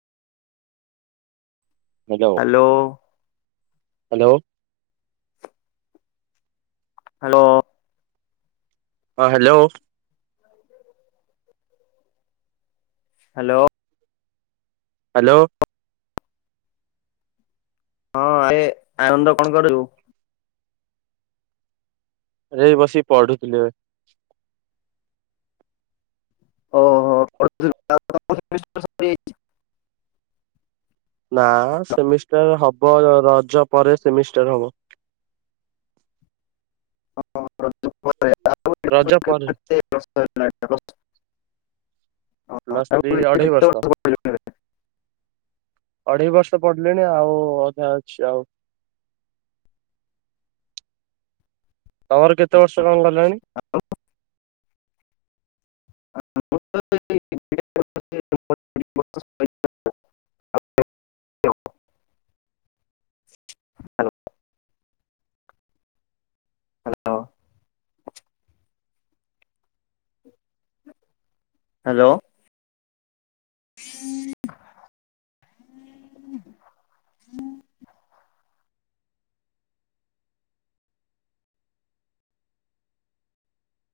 Hello. Hello. Hello. ହଁ hello. Hello. Hello. ହଁ ଏ ଆନନ୍ଦ କଣ କରଛୁ? ଏରେ ବସିିକି ପଢୁଥିଲେି ଏବେ। ଓହୋ [inaudible] ନା ସେମିଷ୍ଟାର ହବ ରଜ ପରେ ସେମିଷ୍ଟାର ହବ। ଁ [inaudible] ରଜ ପରେ [inaudible] ପ୍ଲସ୍ ଥ୍ରି ଅଢେଇ ବର୍ଷ ଅଢେଇ ବର୍ଷ ପଡ ଲିଣି ଆଉ ଅଧା ଅଛି ଆଉ। ତମର କେତେ ବର୍ଷ କଣ ଗଲାଣି? [inaudible] ହାଲୋ।